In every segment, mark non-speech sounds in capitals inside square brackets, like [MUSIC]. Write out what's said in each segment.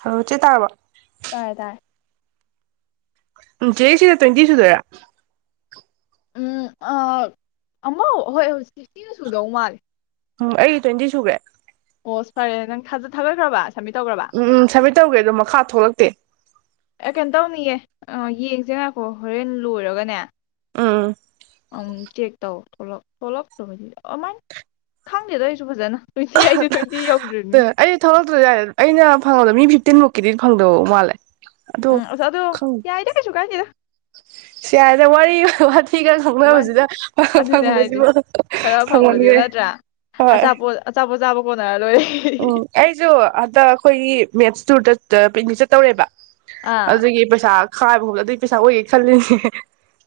hello ꯆꯦ ꯇꯥꯔꯕꯣ ꯇꯥꯔꯦ ꯇꯥꯔꯦ ꯎꯝ ꯆꯦꯒꯤ ꯁꯤꯒ ꯇ꯭ꯋꯦꯟꯇꯤ ꯁꯨꯗꯣꯏꯔꯥ ꯎꯝ ꯑꯥ ꯑꯃ ꯍꯣꯏ ꯍꯧꯖꯤꯛ ꯁꯤꯐꯇꯤꯒ ꯁꯨꯗꯧ ꯃꯥꯜꯂꯦ ꯎꯝ ꯑꯩ ꯇ꯭ꯋꯦꯟꯇꯤ ꯁꯨꯈ꯭ꯔꯦ ꯑꯣ ꯏꯁ ꯐꯔꯦ ꯅꯪ ꯊꯖ ꯊꯥꯒꯠꯈ꯭ꯔꯕ ꯁꯕꯃꯤꯠ ꯇꯧꯈ꯭ꯔꯕ ꯎꯝꯎꯝ ꯁꯃꯤꯠ ꯇꯧꯒ꯭ꯔꯦꯗꯣ ꯃꯈꯥ ꯊꯣꯛꯂꯛꯇꯦ ꯑꯦ ꯀꯩꯅꯣ ꯇꯧꯅꯤꯌꯦ ꯑ ꯌꯦꯡꯁꯦ ꯉꯥꯏꯈꯣ ꯍꯣꯔꯦꯟ ꯂꯣꯏꯔꯒꯅꯦ ꯎꯝ ꯑꯃꯨꯛꯃꯨꯛ ꯆꯦꯛ ꯇꯧ ꯊꯣꯛꯂꯛ ꯊꯣꯛꯂꯛꯇꯕꯅꯤ ꯑꯃꯥꯏ ꯈꯪꯗꯦꯗ ꯑꯩꯁꯨ ꯐꯖꯅ ꯇ꯭ꯋꯦꯟꯇꯤ ꯑꯍ ꯑꯩꯁꯨ ꯇ꯭ꯋꯦꯟꯇꯤ ꯌꯧꯗ꯭ꯔꯤꯅꯤ ꯑꯍ ꯑꯩ ꯊꯣꯛꯂꯛꯇ꯭ꯔꯁꯨ ꯌꯥꯏꯔꯦ ꯑꯩꯅ ꯐꯪꯉꯕꯗ ꯃꯤ ꯐꯤ ꯇꯤꯟꯃꯨꯛꯀꯤꯗꯤ ꯐꯪꯗꯕ ꯃꯥꯂꯦ ꯎꯝ ꯑꯁ ꯑꯗꯣ ꯌꯥꯏꯗ ꯀꯩꯁꯨ ꯀꯥꯏꯗꯦꯗ ꯁꯤ ꯌꯥꯔꯦꯗ ꯋꯥꯔꯤ ꯋꯥꯊꯤ ꯈꯔ ꯋꯥꯏ ꯉꯥꯡꯅꯕꯁꯤꯗ ꯑꯗꯨꯅꯦ ꯍꯥꯏꯁꯦ ꯐꯪꯕꯁꯤꯕꯨ ꯈꯔ ꯐꯪꯕꯁꯤꯕꯨ ꯐꯪꯃꯟꯈ꯭ꯔꯦ ꯅꯠꯇ꯭ꯔꯥ ꯍꯣꯏ ꯑꯆꯥꯄꯣꯠ ꯑꯆꯥꯄꯣꯠ ꯆꯥꯕ ꯀꯣꯟꯅꯔ ꯂꯣꯏꯔꯦ ꯎꯝ ꯑꯩꯁꯨ ꯑꯣ ꯍꯟꯇꯛ ꯑꯩꯈꯣꯏꯒꯤ ꯃꯦꯠꯁ ꯇꯨꯔꯗ ꯄꯤꯛꯅꯤꯛ ꯆꯠꯇꯧꯔꯦꯕ ꯑꯥ ꯑꯗꯨꯒꯤ ꯄꯩꯁꯥ ꯈꯥꯏꯕ ꯒꯨꯝꯕ ꯑꯗꯨꯒꯤ ꯄꯩꯁꯥ ꯑꯣꯏꯌꯦ ꯈꯜꯂꯤꯅꯦ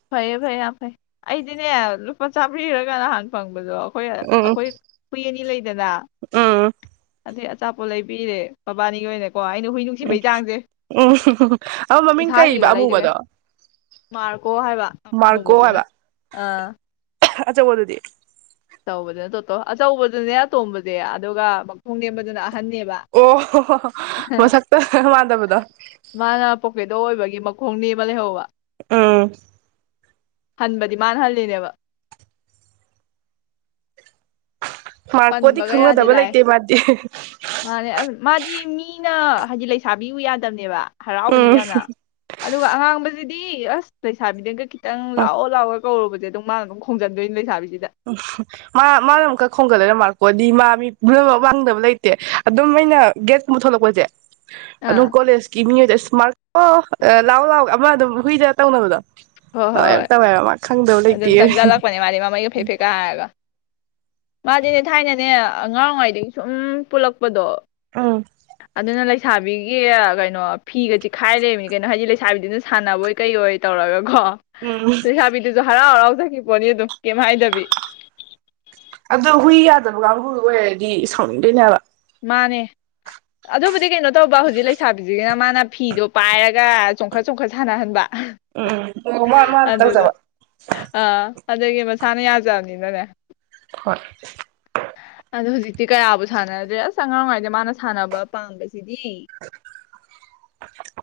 ꯐꯩꯌꯦ ꯐꯩꯌꯦ ꯌꯥꯝ ꯐꯩ ꯑꯩꯗꯤꯅꯦ ꯂꯨꯄꯥ ꯆꯥꯝꯃꯔꯤꯔꯒ ꯅꯍꯥꯟ ꯐꯪꯕꯗꯣ ꯑꯩꯈꯣꯏ ꯎꯝ ꯑꯩꯈꯣꯏ ꯍꯨꯏ ꯑꯅꯤ ꯂꯩꯗꯅ ꯎꯝ ꯑꯗꯩ ꯑꯆꯥꯄꯣꯠ ꯂꯩꯕꯤꯔꯦ ꯃꯕꯥꯅꯤꯒꯤ ꯑꯣꯏꯅ ꯎꯝ ꯎꯝ ꯑꯃ ꯍꯨ ꯍꯨ ꯍꯨ ꯃꯃꯤꯡ ꯀꯩꯕ ꯑꯃꯨꯕꯗꯣ ꯀꯣ ꯍꯥꯏꯕ ꯑꯃꯨꯕꯗꯨꯅ ꯑꯥ ꯑꯆꯧꯕ ꯗꯨꯗꯤ ꯑꯆꯧꯕꯗꯨꯅ ꯇꯣꯇꯣ ꯑꯆꯧꯕꯗꯨꯅꯦ ꯑꯇꯣꯝꯕꯗꯤ ꯑꯗꯨꯒ ꯃꯈꯣꯡ ꯅꯦꯝꯕꯗꯨꯅ ꯑꯍ ꯑꯣ ꯍꯣ ꯍꯣ ꯃꯁꯛꯇ ꯃꯥꯟꯗꯕꯗꯣ ꯃꯈꯣꯡꯅꯦꯝꯃ ꯂꯩꯍꯧꯕ ꯑꯨꯝ ꯍꯟꯕꯗꯤ ꯃꯥꯅ ꯍꯜꯂꯤꯅꯦꯕ ꯃꯥꯔꯀꯣꯗꯤ ꯄꯟꯕꯒ ꯌꯥꯗꯦ ꯈꯪꯅꯗꯕ ꯂꯥꯛꯑꯦ ꯂꯩꯇꯦ ꯃꯥꯗꯤ ꯍꯤ ꯍꯤ ꯃꯥꯅꯦ ꯑꯁ ꯃꯥꯗꯤ ꯃꯤꯅ ꯍꯥꯏꯗꯤ ꯂꯩꯁꯥꯕꯤ ꯎꯨ ꯌꯥꯗꯕꯅꯦꯕ ꯍꯔꯥꯎꯕꯅꯦꯕ ꯎꯝ ꯌꯥꯝꯅ ꯑꯗꯨꯒ ꯑꯉꯥꯡꯕꯖꯦ ꯑꯗꯨꯗꯤ ꯑꯁ ꯂꯩꯁꯕꯤꯗꯒ ꯆꯪ ꯂꯥꯛꯑꯣ ꯂꯥꯛꯑꯣ ꯀꯧꯔꯨꯕꯁꯦ ꯑꯗꯨ ꯃꯥꯅ ꯑꯗꯨꯝ ꯈꯣꯡꯖꯟꯗꯣꯏꯅꯤ ꯂꯩꯁꯥꯕꯤ ꯎꯝ ꯃꯥ ꯃꯥꯅ ꯑꯃꯨꯛꯀ ꯈꯣꯡꯒꯜꯂꯒ ꯃꯥꯔ ꯀꯣꯗꯤ ꯃꯥ ꯃꯤ ꯄꯨꯝꯅꯃꯛ ꯋꯥꯡꯗꯕ ꯂꯩꯇꯦ ꯑꯗꯨꯝ ꯑꯩꯅ ꯒꯦꯁꯀꯨꯝꯕ ꯊꯣꯛꯂꯛꯄꯁꯦ ꯑꯗꯨꯝ ꯑꯥ ꯀꯣꯂꯦꯖꯀꯤ ꯃꯤ ꯑꯣꯏꯗꯤ ꯃꯥꯔꯀꯣ ꯂꯥꯎ ꯂꯥꯎ ꯑꯃ ꯑꯗꯨꯝ ꯍꯨꯏꯗꯒ ꯇꯧꯅꯕꯗꯣ ꯍꯣꯏ ꯍꯣꯏ ꯍꯣꯏ [UNINTELLIGIBLE] ꯃꯥ ꯈꯪ ꯑꯗꯨꯝ ꯆꯪꯖꯜꯂꯛꯄꯅꯦ ꯃꯥꯗꯤ ꯃꯃꯩ ꯐꯦ ꯐꯦ ꯀꯥ ꯍꯥꯏꯔꯒ ꯃꯥꯗꯤꯦꯅꯦ ꯊꯥꯏꯅꯅꯦ ꯑꯉꯥꯡ ꯋꯥꯏꯗꯒꯤ ꯁꯨꯝ ꯄꯨꯜꯂꯛꯄ ꯄꯗꯣ ꯎꯝ ꯑꯗꯨꯅ ꯂꯩ ꯂꯩꯁꯥꯕꯤꯒꯤ ꯀꯩꯅꯣ ꯐꯤꯒ ꯆꯤꯈꯥꯏ ꯂꯩꯔꯝꯃꯤꯅꯤ ꯀꯩꯅꯣ ꯍꯥꯏꯗꯤ ꯂꯩꯁꯥꯕꯤꯗꯨꯅ ꯁꯥꯟꯅꯕꯣꯏ ꯀꯩꯕꯣꯏ ꯇꯧꯔꯒ ꯍꯣ ꯎꯝ ꯂꯩꯁꯥꯕꯤ ꯍꯔꯥꯎ ꯍꯔꯥꯎ ꯆꯠꯈꯔ꯭ꯤ ꯄꯣꯅꯤ ꯑꯗꯨꯝ ꯀꯩꯝ ꯍꯥꯏꯗꯕꯤ ꯑꯗꯨ ꯍꯨꯏ ꯌꯥꯗꯕ ꯀꯥꯡꯕꯨꯗꯨ ꯑꯣꯏꯔꯗꯤ ꯁꯥꯎꯅꯤꯡꯗꯣꯏꯅꯦ ꯍꯥꯏꯕꯥ ꯃꯥꯅꯦ ꯑꯗꯨꯕꯨꯗꯤ ꯀꯩꯅꯣ ꯇꯧꯕ ꯍꯧꯖꯤꯛ ꯂꯩꯁꯥꯕꯤꯁꯤꯒꯤꯅ ꯃꯥꯅ ꯐꯤꯗꯣ ꯄꯥꯏꯔꯒ ꯆꯣꯡꯈꯠ ꯆꯣꯡꯈꯠ ꯁꯥꯟꯅꯍꯟꯕ ꯎꯝ ꯃꯥ ꯃꯥ ꯑꯗꯨꯗ ꯇꯧꯖꯕ ꯑꯥ ꯑꯗꯒꯤ ꯃꯁꯥꯅ ꯌꯥꯖꯕꯅꯤꯅꯅꯦ ꯍꯣꯏ ꯑꯗꯣ ꯍꯧꯖꯤꯛꯇꯤ ꯀꯌꯥꯕꯨ ꯁꯥꯟꯅꯗ꯭ꯔꯦ ꯑꯁ ꯑꯉꯥꯡ ꯑꯣꯏꯔꯤꯉꯩꯗ ꯃꯥꯅ ꯁꯥꯟꯅꯕ ꯄꯥꯝꯕꯁꯦ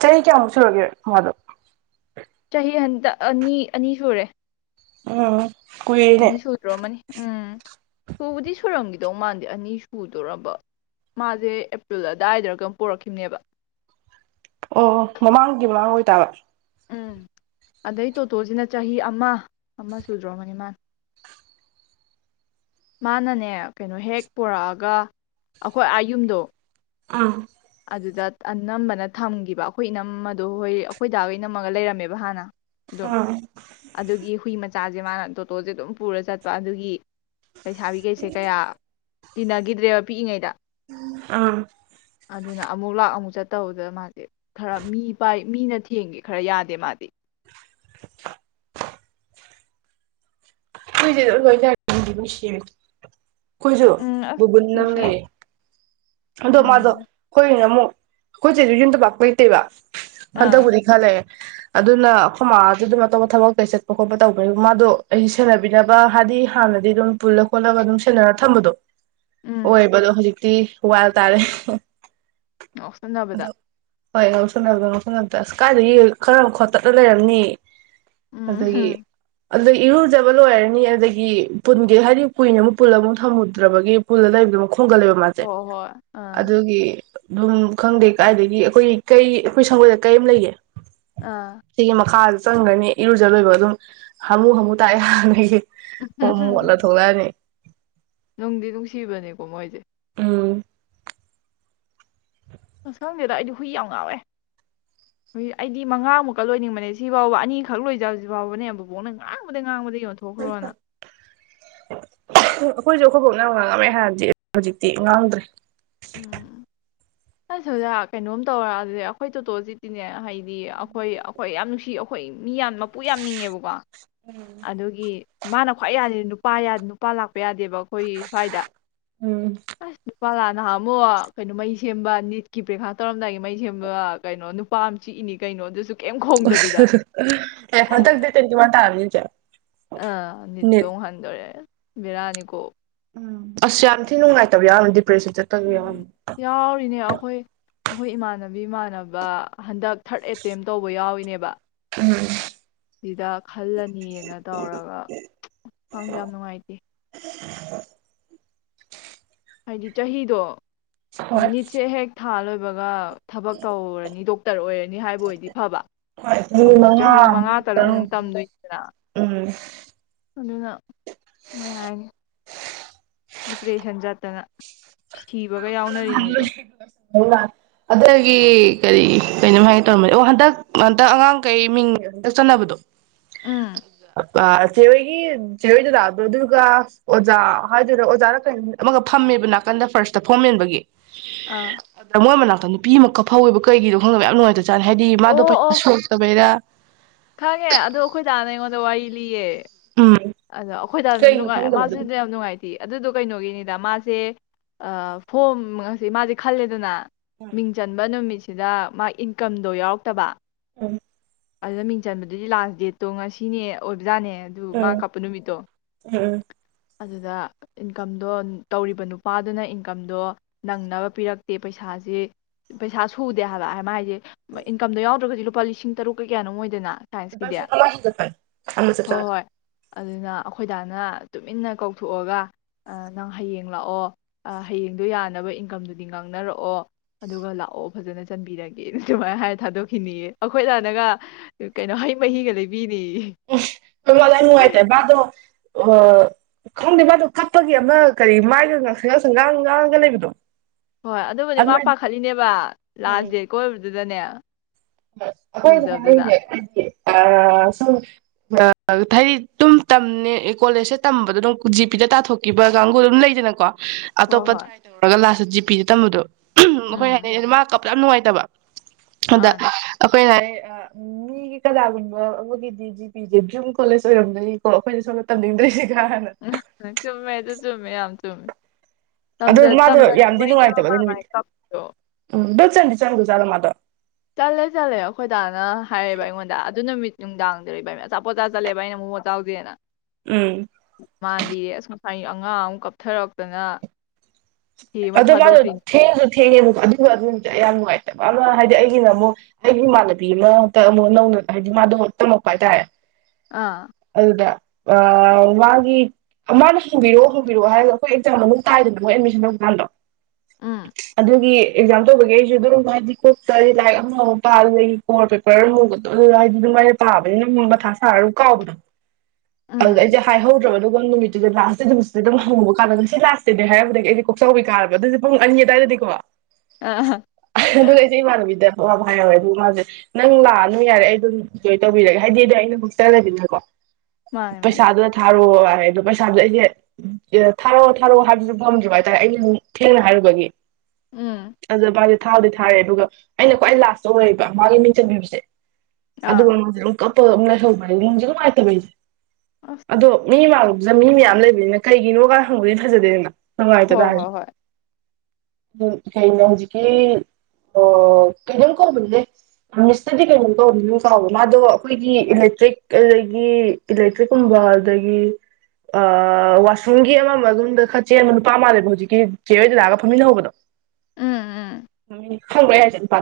ꯆꯍꯤ ꯀꯌꯥꯃꯨꯛ ꯁꯨꯔꯒꯦ ꯍꯋꯥ ꯗꯣ ꯆꯍꯤ ꯍꯟꯗꯛ ꯑꯅꯤ ꯑꯅꯤ ꯁꯨꯔꯦ ꯑꯥ ꯑꯅꯤ ꯁꯨꯗ꯭ꯔꯣꯃꯅꯤ ꯎꯝ ꯁꯨꯕꯗꯤ ꯁꯨꯔꯝꯈꯤꯗꯧ ꯃꯥꯟꯗꯦ ꯑꯅꯤ ꯁꯨꯗꯧꯔꯕ ꯃꯥꯁꯦ ꯑꯦꯄ꯭ꯔꯤꯜ ꯑꯗꯥꯏꯗꯔ ꯀꯩꯅꯣꯝ ꯄꯣꯔꯛꯈꯤꯕꯅꯦꯕ ꯑꯣꯑꯣ ꯃꯃꯥꯡꯒꯤ ꯋꯥ ꯑꯣꯏꯇꯥꯕ ꯎꯝ ꯑꯗꯩ ꯇꯣꯇꯣꯁꯤꯅ ꯆꯍꯤ ꯑꯃ ꯑꯃ ꯁꯨꯗ꯭ꯔꯣꯔꯃꯅꯤ ꯃꯅꯥ ꯃꯥꯅꯅꯦ ꯀꯩꯅꯣ ꯍꯦꯛ ꯄꯨꯔꯛꯑꯒ ꯑꯈꯣꯏ ꯑꯥ ꯌꯨꯝꯗꯣ ꯑꯥ ꯑꯗꯨꯗ ꯑꯅꯝꯕꯅ ꯊꯝꯒꯤꯕ ꯑꯈꯣꯏ ꯏꯅꯝꯃꯗꯣ ꯍꯣꯏ ꯑꯈꯣꯏꯗꯥꯒ ꯏꯅꯝꯃꯒ ꯂꯩꯔꯝꯃꯦꯕ ꯍꯥꯟꯅ ꯑꯗꯨꯝ ꯑꯗꯨꯒꯤ ꯍꯨꯏ ꯃꯆꯥꯁꯦ ꯃꯥꯅ ꯇꯣꯇꯣꯁꯦ ꯑꯗꯨꯝ ꯄꯨꯔ ꯆꯠꯄ ꯑꯗꯨꯒꯤ ꯂꯩꯁꯕꯤꯈꯩꯁꯦ ꯀꯌꯥ ꯇꯤꯟꯅꯒꯤꯗ꯭ꯔꯦꯕ ꯄꯤꯛꯏꯉꯩꯗ ꯑꯥ ꯑꯗꯨꯅ ꯑꯃꯨꯛ ꯂꯥꯛ ꯑꯃꯨꯛ ꯆꯠꯇꯧꯕꯗ ꯃꯥꯁꯦ ꯈꯔ ꯃꯤ ꯄꯥꯏ ꯃꯤꯅ ꯊꯦꯡꯒꯦ ꯈꯔ ꯌꯥꯗꯦ ꯃꯥꯗꯤ [INAUDIBLE] ꯍꯨꯏꯁꯦ ꯑꯗꯨꯝ ꯂꯣꯏꯅꯔꯥ ꯅꯨꯡꯗꯤ ꯅꯨꯡꯁꯤꯕꯅꯦ ꯑꯈꯣꯏꯁꯨ ꯎꯝ ꯑꯁ ꯕꯨꯕꯨꯟ ꯑꯃꯥ ꯅꯨꯡꯁꯤꯌꯦ ꯂꯩꯌꯦ ꯑꯗꯣ ꯃꯥꯗꯣ ꯎꯝ ꯑꯈꯣꯏꯅ ꯑꯃꯨꯛ ꯑꯈꯣꯢ ꯆꯦꯖꯨ ꯌꯨꯝꯗ ꯄꯥꯛ ꯂꯩꯇꯦꯕꯥ ꯑꯥ ꯍꯜꯗꯛꯕꯨꯗꯤ ꯈꯥ ꯂꯩꯌꯦ ꯑꯗꯨꯅ ꯑꯈꯣꯏ ꯃꯗꯨꯗꯤ ꯑꯗꯨꯝ ꯑꯇꯣꯞꯄ ꯊꯕꯛ ꯀꯩ ꯆꯠꯄ ꯈꯣꯠꯄ ꯇꯧꯕꯅꯤ ꯃꯥꯗꯣ ꯑꯩ ꯁꯦꯟꯅꯕꯤꯅꯕ ꯍꯥꯏꯗꯤ ꯍꯥꯟꯅꯗꯤ ꯑꯗꯨꯝ ꯄꯨꯜꯂ ꯈꯣꯠꯂꯒ ꯑꯗꯨꯝ ꯁꯦꯟꯅꯔ ꯊꯝꯕꯗꯣ ꯎꯝ ꯑꯣꯏꯌꯦꯕꯥ ꯑꯗꯣ ꯍꯧꯖꯤꯛ ꯇꯤ ꯋꯥꯏꯜ ꯇꯥꯔꯦ ꯉꯥꯎꯁꯟꯅꯕꯗꯥ ꯑꯗꯣ ꯍꯣꯏ ꯉꯥꯎꯁꯟꯅꯕꯗ ꯉꯥꯎꯁꯟꯅꯗ ꯑꯁ ꯀꯥꯏꯗꯒꯤ ꯈꯔ ꯈꯣꯠꯇꯠꯅ ꯂꯩꯔꯝꯅꯤ ꯑꯗꯨꯒꯤ ꯎꯝ ꯑꯗꯨ ꯏꯔꯨ ꯐꯖꯕꯅ ꯂꯣꯏꯔꯅꯤ ꯑꯗꯒꯤ ꯄꯨꯟꯒꯦ ꯍꯥꯏꯗꯤ ꯀꯨꯏꯅ ꯑꯃꯨꯛ ꯄꯨꯜꯂ ꯑꯃꯨꯛ ꯊꯝꯃꯨꯗ꯭ꯔꯕꯒꯤ ꯄꯨꯜꯂ ꯂꯩꯕꯗꯨ ꯍꯣꯡꯒꯠꯂꯦꯕ ꯃꯥꯁꯦ ꯍꯣꯏ ꯍꯣꯏ ꯑꯥ ꯑꯗꯨꯒꯤ ꯑꯗꯨꯝ ꯈꯪꯗꯦ ꯀꯥꯏꯗꯒꯤ ꯑꯩꯈꯣꯏ ꯀꯩ ꯑꯩꯈꯣꯏ ꯁꯪꯒꯣꯏꯗ ꯀꯩ ꯑꯃ ꯂꯩꯌꯦ ꯑꯥ ꯁꯤꯒꯤ ꯃꯈꯥ ꯆꯪꯒꯅꯤ ꯏꯔꯨꯖꯂꯣꯏꯕ ꯑꯗꯨꯝ ꯍꯥꯃꯨ ꯍꯥꯃꯨ ꯇꯥꯏ ꯍꯤꯏꯌꯦ ꯑꯣ ꯃꯣꯠꯂ ꯊꯣꯛꯂꯛꯑꯅꯤ ꯅꯨꯡꯗꯤ ꯅꯨꯡꯁꯤꯕꯅꯦꯀꯣ ꯃꯣꯏꯁꯦ ꯎꯝ ꯑꯁ ꯈꯪꯗꯦꯗ ꯑꯩꯗꯤ ꯍꯨꯏ ꯌꯥꯝ ꯉꯥꯎꯋꯦ ꯍꯨꯏ ꯑꯩꯗꯤ ꯃꯉꯥꯃꯨꯛꯀ ꯂꯣꯏꯅꯤꯡꯕꯅꯦ ꯁꯤ ꯐꯥꯎꯕ ꯑꯅꯤꯈꯛ ꯂꯣꯏꯖꯕꯁꯤ ꯐꯥꯎꯕꯅꯦ ꯕꯨꯕꯣꯛꯅ ꯉꯥꯡꯕꯗ ꯉꯥꯡꯕꯗꯒꯤ ꯌꯣꯟꯊꯣꯛꯈ꯭ꯔꯣꯅ ꯑꯩꯈꯣꯏꯁꯨ ꯑꯩꯈꯣꯏꯕꯣꯛꯅ ꯉꯥꯡꯉꯝꯃꯦ ꯍꯥꯟꯅꯗꯤ ꯍꯧꯖꯤꯛꯇꯤ ꯉꯥꯡꯗ꯭ꯔꯦ ꯎꯝ ꯑꯩꯁ ꯑꯣꯖꯥ ꯀꯩꯅꯣꯝ ꯇꯧꯔꯛꯑꯗꯤ ꯑꯩꯈꯣꯏ ꯇꯣꯇꯣꯖꯤꯗꯤꯅꯦ ꯍꯩ ꯑꯈꯣꯏ ꯑꯈꯣꯏ ꯌꯥꯝ ꯅꯨꯡꯁꯤ ꯁꯤ ꯑꯈꯣꯏ ꯃꯤ ꯌꯥꯝ ꯃꯄꯨ ꯌꯥꯝꯅꯤꯡꯉꯦꯕꯀꯣ ꯎꯝ ꯃꯥꯅ ꯈ꯭ꯋꯥꯏ ꯌꯥꯗꯖꯤ ꯅꯨꯄꯥ ꯅꯨꯄꯥ ꯂꯥꯛꯄ ꯌꯥꯗꯦꯕ ꯑꯩꯈꯣꯏ ꯁ꯭ꯋꯥꯏꯗ ꯎꯝ ꯑꯁ ꯅꯨꯄꯥ ꯂꯥꯟ ꯅꯍꯥꯟꯃꯨꯛ ꯀꯩꯅꯣ ꯃꯩ ꯁꯦꯝꯕ ꯅꯤꯠꯀꯤ ꯄꯩꯈꯥ ꯇꯧꯔꯝꯗꯥꯏꯒꯤ ꯃꯩ ꯁꯦꯝꯕ ꯀꯩꯅꯣ ꯅꯨꯄꯥ ꯑꯃ ꯆꯤꯛꯏꯅꯤ ꯀꯩꯅꯣ ꯑꯗꯨꯁꯨ ꯀꯩꯝ ꯈꯣꯡꯗꯕꯤꯗ ꯑꯦ ꯍ ꯍ ꯍꯟꯇꯛ ꯗꯦꯠ ꯇ꯭ꯋꯦꯟꯇꯤꯋꯥꯜ ꯇꯥꯔꯝꯅꯤ [UNINTELLIGIBLE] ꯑ ꯅꯤꯠꯗꯣ ꯃꯨꯛ ꯍꯥꯟꯗꯣꯔꯦ ꯕꯦꯔꯅꯤꯀꯣ ꯎꯝ ꯑꯁ ꯌꯥꯝ ꯊꯤꯅ ꯅꯨꯡꯉꯥꯏꯇꯕ ꯌꯥꯎꯔꯝꯗꯤ ꯎꯝ ꯌꯥꯎꯔꯤꯅꯦ ꯑꯈꯣꯏ ꯑꯈꯣꯏ ꯏꯃꯥꯟꯅ ꯕꯤ ꯏꯃꯥꯟꯅꯕ ꯍꯟꯗꯛ ꯊꯥꯔꯠ ꯑꯦꯇꯦꯝ ꯇꯧꯕ ꯌꯥꯎꯏꯅꯦꯕ ꯎꯝ ꯁꯤꯗ ꯈꯜꯂꯅꯤꯅ ꯇꯧꯔꯒ ꯈꯪꯗꯦ ꯌꯥꯝ ꯅꯨꯡꯉꯥꯏꯇꯦ ꯍꯥꯏꯗꯤ ꯆꯍꯤꯗꯣ ꯍꯣꯏ ꯅꯤꯠꯁꯦ ꯍꯦꯛ ꯊꯥ ꯂꯣꯏꯕꯒ ꯊꯕꯛ ꯇꯧꯔꯅꯤ ꯗꯣꯛꯇ꯭ꯔ ꯑꯣꯏꯔꯅꯤ ꯍꯥꯏꯕ ꯑꯣꯏꯗꯤ ꯐꯕ ꯆꯍꯤ ꯑꯃꯨꯛ ꯆꯍꯤ ꯃꯉꯥ ꯃꯉꯥꯃꯨꯛ ꯇꯔꯨꯛ ꯇꯔꯨꯛꯃꯨꯛ ꯇꯝꯗꯣꯏꯅꯤꯗꯅ ꯎꯝ ꯑꯗꯨꯅ ꯃꯣꯏ ꯍꯥꯏꯅꯦ ꯗꯤꯄꯔꯦꯁꯟ ꯆꯠꯇꯅ ꯁꯤꯕꯒ ꯌꯥꯎꯅꯔꯤꯅꯤꯗꯣ ꯑꯗꯒꯤ ꯀꯔꯤ ꯀꯩꯅꯣꯝ ꯍꯥꯏꯅ ꯇꯧꯔꯝꯕꯅꯦ ꯑꯣ ꯍꯟꯗꯛ ꯍꯟꯇꯛ ꯑꯉꯥꯡ ꯀꯩ ꯃꯤꯡꯒ ꯍꯟꯗꯛ ꯆꯟꯅꯕꯗꯣ ꯎꯝ ꯆꯦꯔꯣꯏꯒꯤ ꯆꯦꯔꯣꯏ ꯗꯗꯥꯗꯣ ꯑꯗꯨꯒ ꯑꯣꯖꯥ ꯍꯥꯏꯗꯨꯢꯔꯥ ꯑꯣꯖꯥꯔꯥ ꯀꯩꯅꯣ ꯑꯃꯒ ꯐꯝꯃꯦꯕ ꯅꯥꯀꯟꯗ ꯐꯥꯔꯁ ꯇ ꯐꯣꯝ ꯃꯦꯟꯕꯒꯤ ꯑꯥ ꯑꯗ ꯃꯣꯏ ꯃꯅꯥꯛ ꯑꯗ ꯅꯨꯄꯤ ꯑꯃꯥ ꯀꯞꯐꯧꯑꯦꯕ ꯀꯔꯤꯒꯤꯅꯣ ꯈꯪꯗꯕ ꯌꯥꯝ ꯅꯨꯉꯥꯏꯇꯥꯕ ꯍꯥꯏꯗꯤ ꯃꯥꯗꯣ ꯑꯣ ꯑꯣ ꯄꯩꯁꯥ ꯁꯨꯗꯕꯩꯔꯥ ꯈꯪꯉꯦ ꯑꯗꯣ ꯑꯈꯣꯏ ꯗꯅ ꯑꯩꯉꯣꯟꯗ ꯋꯥꯔꯤ ꯂꯤꯌꯦ ꯎꯝ ꯑꯗꯣ ꯑꯈꯣꯏ ꯗꯅꯥ ꯀꯩꯒꯤꯅꯣ ꯅꯨꯉꯥꯏ ꯈꯪꯗꯕ ꯑꯗꯨꯗꯣ ꯃꯁꯨꯅꯦ ꯌꯥꯝ ꯅꯨꯉꯥꯏꯇꯦꯌꯦ ꯑꯗꯨꯗꯣ ꯀꯩꯅꯣꯒꯤꯅꯤꯗ ꯃꯥꯁꯦ ꯑꯥ ꯐꯣꯝ ꯉꯁꯦ ꯃꯥꯁꯦ ꯈꯜꯂꯦꯗꯅ ꯃꯤꯡ ꯆꯟꯕ ꯅꯨꯃꯤꯠꯁꯤ ꯁꯤꯗ ꯃꯥ ꯏꯟꯀꯝꯗꯣ ꯌꯥꯎꯔꯛꯇꯕ ꯎꯝ ꯑꯗꯨꯅ ꯃꯤꯡ ꯆꯟꯕꯗꯨꯗꯤ ꯂꯥꯁ ꯗꯦꯠꯇꯣ ꯉꯁꯤꯅꯦ ꯑꯣꯏ ꯖꯥꯅꯦ ꯑꯗꯨ ꯃꯥ ꯎꯝ ꯀꯥꯞꯄ ꯅꯨꯃꯤꯠꯇꯣ ꯎꯝ ꯎꯝ ꯑꯗꯨꯗ ꯏꯟꯀꯝꯗꯣ ꯇꯧꯔꯤꯕ ꯅꯨꯄꯥꯗꯨꯅ ꯏꯟꯀꯝꯗꯣ ꯅꯪꯅꯕ ꯄꯤꯔꯛꯇꯦ ꯄꯩꯁꯥꯁꯤ ꯄꯩꯁꯥ ꯁꯨꯗꯦ ꯍꯥꯏꯕ ꯍꯥꯏ ꯃꯥ ꯍꯥꯏꯁꯦ ꯏꯟꯀꯝꯗꯣ ꯌꯥꯎꯗ꯭ꯔꯒꯗꯤ ꯂꯨꯄꯥ ꯂꯤꯁꯤꯡ ꯇꯔꯨꯛ ꯀꯥ ꯀꯌꯥꯅꯣꯃ ꯑꯣꯏꯗꯅ ꯂꯨꯄꯥ ꯂꯤꯁꯤꯡ ꯑꯃꯥ ꯍꯦꯟꯒꯠꯄꯅꯦ ꯑꯃꯥ ꯆꯞ ꯍꯣꯏ ꯆꯥꯅꯥ ꯍꯣꯏ ꯑꯗꯨꯅ ꯑꯈꯣꯏꯗꯥꯅ ꯇꯨꯃꯤꯟꯅ ꯀꯧꯊꯣꯛꯑꯒ ꯅꯪ ꯍꯌꯦꯡ ꯂꯥꯛꯑꯣ ꯍꯌꯦꯡꯗꯣ ꯌꯥꯅꯕ ꯏꯟꯀꯝꯗꯨꯗꯤ ꯉꯥꯡꯅꯔꯛꯑꯣ ꯑꯗꯨꯒ ꯂꯥꯛꯑꯣ ꯐꯖꯅ ꯆꯟꯕꯤꯔꯒꯦꯅ ꯑꯗꯨꯃꯥꯏꯅ ꯍꯥꯏꯔ ꯊꯥꯗꯣꯛꯈꯤꯅꯦꯌꯦ ꯑꯈꯣꯏꯗꯥꯅꯒ ꯀꯩꯅꯣ ꯍꯩ ꯃꯍꯤꯒ ꯂꯩꯕꯤ ꯌꯥꯝ ꯅꯨꯉꯥꯏꯇꯦ ꯃꯥꯗꯣ ꯍꯣꯍ ꯍꯣꯏ ꯈꯪꯗꯦ ꯃꯥꯗꯣ ꯀꯞꯄꯒꯤ ꯑꯃ ꯀꯔꯤ ꯃꯥꯏꯒ ꯉꯥꯡꯁꯪ ꯉꯥꯡꯁꯪ ꯉꯥꯡꯉꯒ ꯂꯩꯕꯗꯣ ꯍꯣꯏ ꯑꯗꯨꯕꯨꯗꯤ ꯃꯥ ꯑꯗꯨꯃꯥꯏꯅ ꯄꯥꯈꯠꯂꯤꯅꯦꯕ ꯎꯝ ꯂꯥꯁ ꯎꯝ ꯗꯦꯠꯀ ꯑꯣꯏꯕꯗꯨ ꯗꯅꯦ ꯑꯩꯈꯣꯏ ꯍꯥꯏꯅꯩꯅꯦ ꯍꯥꯏꯁꯦ ꯑꯥ ꯁꯨꯝ ꯇꯝꯅꯦ ꯀꯣꯂꯦꯁꯁꯦ ꯇꯝꯕꯗꯣ ꯑꯗꯨꯝ ꯖꯤ ꯄꯤꯗ ꯇꯥꯊꯣꯛꯈꯤꯕ ꯀꯥꯡꯒꯨꯗꯨ ꯑꯗꯨꯝ ꯂꯩꯗꯅꯀꯣ ꯍꯣꯏ ꯑꯇꯣꯞꯄ ꯍꯣꯏ ꯇ꯭ꯔꯥꯏ ꯇꯧꯔꯨꯔꯥꯒ ꯂꯥꯁꯇꯥ ꯖꯤꯄꯤꯗ ꯇꯝꯕꯗꯣ ꯑꯈꯣꯏ ꯍꯥꯏ ꯎꯝ ꯅꯩꯅꯦ ꯃꯥ ꯀꯞ ꯌꯥꯝ ꯅꯨꯡꯉꯥꯏꯇꯕ ꯃꯥꯅꯦ ꯑꯈꯣꯏꯅ ꯍꯥꯏꯔꯦ ꯃꯤꯒꯤ ꯀꯅꯥꯒꯨꯝꯕ ꯑꯃꯒꯤꯗꯤ G P J dream college ꯑꯣꯏꯔꯝꯗꯣꯏꯅꯤꯀꯣ ꯑꯈꯣꯏꯅ ꯁꯣꯝꯗ ꯇꯝꯅꯤꯡꯗ꯭ꯔꯤꯁꯦ ꯆꯨꯝꯃꯦ ꯑꯗꯨ ꯆꯨꯝꯃꯦ ꯌꯥꯝ ꯆꯨꯝꯃꯦ ꯑꯗꯨ ꯇꯝꯖ ꯃꯥꯗꯣ ꯌꯥꯝꯗꯤ ꯇꯝꯖꯅꯤꯡꯕꯩꯅꯦꯕ ꯅꯨꯡꯉꯥꯏꯇꯕ ꯃꯥ ꯃꯥꯏ ꯗꯨꯅꯨꯃꯤꯠꯇꯣ ꯀꯞꯄꯤꯗꯣ [UNINTELLIGIBLE] [UNINTELLIGIBLE] ꯆꯠꯂꯦ ꯆꯠꯂꯦ ꯑꯩꯈꯣꯏ ꯗꯥꯅ ꯍꯥꯏꯔꯦꯕ ꯑꯩꯉꯣꯟꯗ ꯑꯗꯨ ꯅꯨꯃꯤꯠ ꯅꯨꯡꯗꯥꯡꯗ ꯏꯕꯥꯟꯅꯤ ꯑꯆꯥꯄꯣꯠ ꯆꯥ ꯆꯠꯂꯦꯕ ꯑꯩꯅ ꯃꯣꯃꯣ ꯆꯥꯎꯁꯦꯅ ꯎꯝ [INAUDIBLE] ꯃꯥꯜꯂꯤꯌꯦ ꯍꯩ ꯑꯉꯥꯡ ꯑꯃ ꯀꯞꯊꯔꯛꯇꯅ [UNINTELLIGIBLE] ꯍꯣ ꯊꯦꯝꯃ ꯊꯥꯗꯣꯛꯈ꯭ꯔꯤꯅꯤ ꯑꯗꯨ ꯅꯨꯃꯤꯠꯇ ꯑꯩ ꯌꯥꯝ ꯅꯨꯡꯉꯥꯏꯇꯕ ꯑꯃ ꯍꯥꯏꯗꯤ ꯑꯩꯒꯤꯅ ꯑꯃꯨꯛ ꯑꯩꯒꯤ ꯏꯃꯥꯟꯅꯕꯤ ꯑꯃ ꯍꯟꯗꯛ ꯑꯃꯨꯛ ꯅꯧꯅ ꯍꯥꯏꯗꯤ ꯃꯥꯗꯣ ꯇꯝꯃꯛꯄ ꯍꯥꯏꯇꯥꯔꯦ ꯑꯥ ꯑꯗꯨꯗ ꯑꯥꯥ ꯃꯥꯒꯤ ꯃꯥꯅ ꯍꯪꯕꯤꯔꯛꯑꯣ ꯍꯪꯕꯤꯔꯛꯑꯣ ꯍꯥꯏꯔꯒ ꯑꯩꯈꯣꯏ ꯑꯦꯛꯖꯥꯝ ꯃꯅꯨꯡ ꯇꯥꯏꯗꯅ ꯎꯝ ꯑꯗꯨꯒꯤ ꯑꯦꯛꯖꯥꯝ ꯇꯧꯕꯒꯤ ꯑꯩꯁꯨ ꯑꯗꯨꯝ ꯍꯥꯏꯗꯤ ꯀꯣꯛ ꯆꯥꯛꯑꯦ ꯂꯥꯏꯔꯤꯛ ꯑꯃꯃꯨꯛ ꯄꯥꯔꯨꯕꯩ ꯀꯣꯔ ꯄꯦꯄꯔ ꯍꯧꯕꯗꯣ ꯍꯥꯏꯗꯤ ꯑꯗꯨꯃꯥꯏꯅ ꯄꯥꯕꯅꯤꯅ ꯃꯨꯛ ꯃꯊꯥ ꯁꯥꯔꯒ ꯀꯥꯎꯕꯗꯣ ꯑꯧꯗ ꯎꯝ ꯑꯩꯁꯦ ꯍꯥꯏꯍꯧ ꯑꯗꯨꯒ ꯅꯨꯃꯤꯠꯇꯨꯗ ꯂꯥꯁꯇ ꯅꯨꯃꯤꯁꯗ ꯑꯗꯨꯝ ꯍꯪꯉꯨꯕ ꯀꯥꯟꯗ ꯉꯁꯤ ꯂꯥꯁ ꯗꯦꯗ ꯅꯤ ꯍꯥꯏꯔꯛꯄꯗꯩꯗꯤ ꯑꯩ ꯀꯣꯛꯆꯥꯎꯕꯤ ꯀꯥꯔꯒ ꯑꯗꯨꯗꯤ ꯄꯨꯡ ꯑꯅꯤ ꯑꯗ꯭ꯋꯥꯏꯗꯗꯤꯀꯣ ꯑꯥ ꯑꯗꯨ ꯂꯩꯩꯁꯦ ꯏꯃꯥꯟꯕꯤꯗ ꯋꯥ ꯃ ꯍꯥꯏꯔꯔꯣꯏ ꯑꯗꯨꯒ ꯃꯥꯁꯦ ꯅꯪ ꯂꯥꯛꯑꯅꯨ ꯌꯥꯔꯦ ꯑꯩ ꯑꯗꯨꯝ ꯖꯣꯏꯟ ꯇꯧꯕꯤꯔꯒꯦ ꯍꯥꯏꯗꯤ ꯑꯩꯅ ꯕꯨꯁꯇꯔꯕꯤꯅꯀꯣ ꯃꯥꯅꯦ ꯃꯥꯅꯦ ꯄꯩꯁꯥꯗꯨꯅ ꯊꯥꯔꯑꯣ ꯑꯗꯣ ꯄꯩꯁꯥ ꯑꯩꯗꯤ ꯊꯥꯔꯛꯑꯣ ꯊꯥꯔꯛꯑꯣ ꯍꯥꯏꯕꯁꯨ ꯄꯝꯗ꯭ꯔꯕ ꯑꯩꯅ ꯊꯦꯡꯅ ꯍꯥꯏꯔꯨꯕꯒꯤ ꯎꯝ [UNINTELLIGIBLE] ꯊꯥꯗꯤ ꯊꯥꯔꯦ ꯑꯗꯨꯒ ꯑꯩꯅ ꯈ꯭ꯋꯥꯏ ꯂꯥꯁꯇ ꯑꯣꯏꯌꯦꯕ ꯃꯥꯒꯤ ꯃꯤꯡꯆꯟꯕꯤꯕꯁꯦ ꯑꯗꯨ ꯑꯥ [UNINTELLIGIBLE] ꯀꯞꯄ ꯑꯝ ꯂꯩꯍꯧꯕ ꯅꯨꯡꯁꯨ ꯅꯨꯉꯥꯏꯇꯕ ꯑꯩꯁꯦ ꯑꯁ ꯑꯗꯣ ꯃꯤ ꯃꯥꯡꯗꯨꯗ ꯃꯤ ꯃꯌꯥꯝ ꯂꯩꯕꯅꯤꯅ ꯀꯩꯒꯤꯅꯣꯒ ꯍꯪꯕꯗꯤ ꯐꯖꯗꯦꯗꯅ ꯅꯨꯡꯉꯥꯏ ꯍꯣꯏ ꯍꯣꯏ ꯍꯣꯏ ꯎ ꯀꯩꯅꯣ ꯍꯧꯖꯤꯛꯀꯤ ꯑꯥ ꯀꯩꯅꯣꯝ ꯀꯧꯕꯅꯦ ꯃꯤꯁꯇꯗꯤ ꯀꯩꯅꯣꯝ ꯀꯧꯕꯅꯤ ꯀꯥꯎꯔꯦ ꯃꯥꯗꯣ ꯑꯩꯈꯣꯏꯒꯤ ꯏꯂꯦꯛꯇ꯭ꯔꯤꯛ ꯑꯗꯒꯤ ꯏꯂꯦꯛꯇ꯭ꯔꯤꯛꯀꯨꯝꯕꯗꯒꯤ ꯋꯥꯁꯔꯨꯝꯒꯤ ꯑꯃꯃ ꯗꯨꯝꯕ ꯈꯥꯆꯦꯕ ꯅꯨꯄꯥ ꯃꯥ ꯍꯧꯖꯤꯛꯀꯤ ꯆꯦ ꯔꯕꯅꯒ ꯐꯝꯃꯤꯟꯅꯍꯧꯕꯗꯣ ꯎꯝ ꯎꯝ ꯈꯪꯗ꯭ꯔꯣ ꯑꯩ ꯍꯥꯏꯁꯦ ꯑꯝꯇ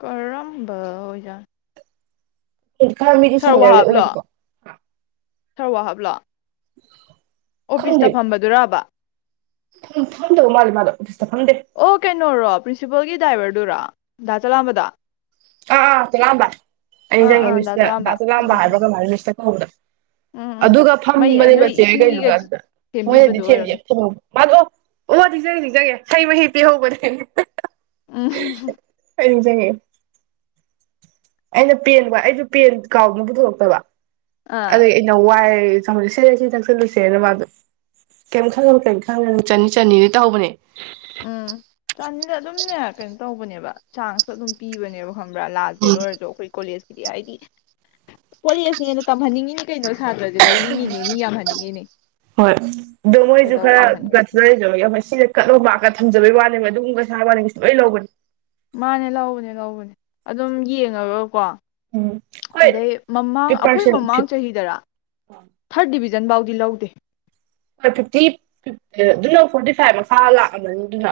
ꯀꯔꯝꯕ ꯑꯣꯏꯖꯥꯠꯅꯣ [UNINTELLIGIBLE] ꯈꯥ ꯃꯤꯗꯨ ꯁꯦꯟꯌꯔꯗꯤ ꯑꯣꯏꯌꯦꯕꯀꯣ ꯈꯔ ꯋꯥ ꯍꯕꯂꯣ [INAUDIBLE] ꯑꯣꯐꯤꯁꯇ ꯐꯝꯕꯗꯨꯔꯕ ꯊ ꯇꯧ ꯃꯥꯂꯤ ꯃꯥꯗꯣ ꯐꯝꯗꯦ ꯑꯣ ꯀꯩꯅꯣꯔꯣ ꯄ꯭ꯔꯤꯟꯁꯤꯄꯜꯒꯤ ꯗ꯭ꯔꯥꯏꯚꯔꯗꯨꯔ ꯗꯥ ꯆꯥꯂꯝꯕꯗꯣ ꯑꯥ ꯑꯥ ꯆꯥꯂꯝꯕ ꯑꯩ ꯅꯤꯡꯖꯪꯉꯦ ꯑꯥ ꯃꯤꯁꯅ ꯗꯥ ꯆꯂꯥꯝꯕ ꯆꯥꯂꯥꯝꯕ ꯎꯝ ꯍꯥꯏꯕ꯭ꯔ ꯎꯝ ꯀꯩꯅꯣꯝ ꯍꯥꯏꯕ ꯃꯤꯁ ꯎꯝ [INAUDIBLE] ꯎꯝ ꯑꯗꯨꯒ ꯐꯝꯃ ꯃꯩ ꯅꯣꯏ ꯆꯥ꯭ꯔ ꯏꯁꯤꯡꯒꯤꯒ ꯒꯩꯗꯨꯗ ꯃꯣꯏꯅꯗꯤ ꯁꯦꯝꯕꯤꯕꯗꯣ ꯑꯣꯏꯔꯝꯅꯤ [UNINTELLIGIBLE] ꯃꯥꯗꯑꯣ ꯑꯣ ꯅꯤꯡꯖꯪꯑꯦ ꯅꯤꯡꯖꯪꯉꯦ ꯍꯩ ꯃꯍꯤ ꯄꯤ ꯍꯧꯕꯅꯦ ꯎꯝ ꯑꯩꯪ [UNINTELLIGIBLE] ꯑꯩꯅ ꯄꯦꯟꯕ ꯑꯩꯁꯨ ꯄꯦꯟ ꯀꯥꯎꯅ ꯄꯨꯊꯣꯔꯛꯇꯕ ꯑꯥ ꯑꯗꯩ ꯑꯩꯅ ꯋꯥꯏ ꯆꯪꯁꯤꯜꯂꯨꯁꯦ ꯆꯪꯁꯤꯜꯂꯨꯁꯦꯅ ꯃꯥꯗꯣ ꯀꯩꯝ ꯈꯟꯅꯨ ꯀꯩꯝ ꯈꯟꯅꯨ ꯆꯟꯅꯤ ꯆꯟꯅꯤꯗꯤ ꯇꯧꯍꯧꯕꯅꯦ ꯎꯝ ꯆꯥꯟꯗꯤꯗ ꯑꯗꯨꯝꯅꯦ ꯀꯩꯅꯣ ꯇꯧꯕꯅꯦꯕ ꯆꯥꯟꯁꯨ ꯑꯗꯨꯝ ꯄꯤꯕꯅꯦꯕ ꯈꯪꯕ ꯂꯥꯁ ꯗꯦꯠ ꯎꯝ ꯑꯣꯏꯔꯁꯨ ꯑꯩꯈꯣꯏ ꯀꯣꯂꯦꯁ ꯗꯤ ꯍꯥꯏꯗꯤ ꯀꯣꯂꯦꯁꯅ ꯍꯦꯟꯅ ꯇꯝꯍꯟꯅꯤꯡꯉꯤꯅꯤ ꯀꯩꯅꯣ ꯁꯥꯇ꯭ꯔꯁꯦ ꯂꯧꯅꯤꯡꯉꯤꯅꯦ ꯃꯤ ꯌꯥꯝꯍꯟꯅꯤꯡꯉꯤꯅꯦ ꯍꯣꯏ ꯃꯣꯏꯖꯨ ꯀꯩꯗꯧ ꯈꯔꯥ ꯇꯝꯍꯟꯅꯤꯡꯉꯤ ꯒꯁꯇ ꯂꯩꯖꯕꯒꯤ ꯀꯥꯠꯇ ꯑꯣꯝ ꯃꯥꯛꯀ ꯊꯝꯖꯟꯕꯒꯤ ꯋꯥꯅꯤꯕ ꯑꯗꯨꯝ [UNINTELLIGIBLE] ꯃꯤꯁ ꯂꯣꯏ ꯂꯎꯕꯅꯤ ꯃꯥꯅꯦ ꯂꯧꯕꯅꯦ ꯂꯧꯕꯅꯦ ꯑꯗꯨꯝ ꯌꯦꯡꯑ ꯒꯀꯣ ꯎꯝ ꯍꯣꯏ ꯑꯗꯩ ꯃꯃꯥꯡ ꯐꯤꯞ ꯑꯩꯈꯣꯏ ꯄꯥꯔꯁꯦꯟ ꯃꯃꯥꯡ ꯐꯤꯞ ꯆꯍꯤꯗꯔꯥ ꯍꯣꯏ ꯊꯥꯔꯠ ꯗꯤꯕꯤꯖꯟ ꯖꯟꯕꯥꯎꯗꯤ ꯂꯧꯎꯗꯦ ꯍꯣꯏ ꯐꯤꯐꯇꯤ ꯐꯤꯇꯤ ꯑꯗꯨꯅ ꯐꯣꯔꯇꯤ ꯐꯥꯏꯚ ꯃꯈꯥ ꯂꯥꯛꯑꯕꯅꯤ ꯑꯗꯨꯅ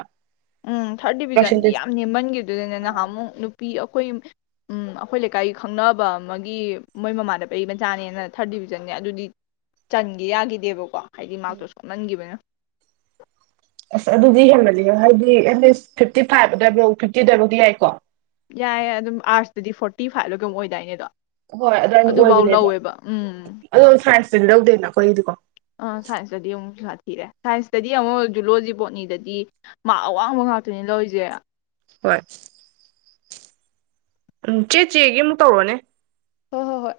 ꯎꯝ ꯊꯥꯔꯠ ꯗꯤꯕꯤꯖꯟꯗꯤ ꯌꯥꯝ ꯄꯥꯔꯁꯦꯟꯇꯦꯖꯇ ꯅꯦꯝꯃꯟꯈꯤꯕ ꯑꯗꯨꯗꯅ ꯑꯥ ꯅꯍꯥꯃꯨꯛ ꯅꯨꯄꯤ ꯑꯍꯨꯝ ꯑꯩꯈꯣꯏ ꯎꯝ ꯑꯩꯈꯣꯏ ꯂꯩꯀꯥꯏꯒꯤ ꯈꯪꯅꯕ ꯑꯃꯒꯤ ꯃꯣꯏ ꯃꯃꯥꯟꯗꯅꯕꯩ ꯃꯆꯥꯅꯦꯅ ꯊꯥꯔꯠ ꯗꯤꯕꯤꯖꯟꯅꯦ ꯑꯗꯨꯗꯤ ꯆꯟꯒꯦ ꯌꯥꯈꯤꯗꯦꯕꯀꯣ ꯍꯥꯏꯗꯤ ꯃꯥꯔꯛꯇꯣ ꯎꯝ ꯁꯣꯟꯃꯟꯈꯤꯕꯅ ꯑꯁ ꯑꯗꯨꯗꯤ ꯍꯦꯃꯜꯂꯤꯍꯦ ꯍꯥꯏꯗꯤ ꯑꯦꯠꯂꯤꯁ ꯐꯤꯐꯇꯤ ꯐꯥꯏꯚ ꯑꯗꯨ ꯋꯥꯏꯐꯧ ꯐꯤꯐꯇꯤꯗꯋꯥꯏꯐꯥꯎꯗꯤ ꯌꯥꯏꯀꯣ ꯌꯥꯏꯌꯦ ꯑꯗꯨꯝ ꯑꯥꯔꯁꯇꯇꯗꯤ ꯐꯣꯔꯇꯤ ꯐꯥꯏꯚ ꯂ ꯀꯩꯅꯣꯝ ꯑꯣꯏꯗꯥꯏ ꯅꯦꯗꯣ ꯍꯣꯏ ꯑꯗꯨꯅ ꯑꯣꯏꯕꯅꯦꯕ ꯎꯝ ꯑꯗꯣ ꯁꯥꯏꯟꯁ ꯂꯧꯗꯦꯅ ꯑꯩꯈꯣꯏꯒꯤꯗꯤꯀꯣ ꯑꯥ ꯁꯥꯏꯟꯁꯇꯗꯤ ꯑꯃꯨꯛ ꯁꯥ ꯊꯤꯔꯦ ꯁꯥꯏꯟꯁꯇꯗꯤ ꯑꯃꯨꯛ ꯖꯨꯂꯣꯖꯤ ꯄꯣꯠꯅꯤꯗꯗꯤ ꯃꯥꯥꯛ ꯑꯋꯥꯡꯕ ꯉꯥꯛꯇꯅꯤ ꯂꯧꯔꯤꯁꯦ ꯍꯣꯏ ꯎꯝ ꯆꯦ ꯆꯦꯒꯤ ꯑꯃꯨꯛ ꯇꯧꯔꯣꯅꯦ ꯍꯣꯏ ꯍꯣꯏ ꯍꯣꯏ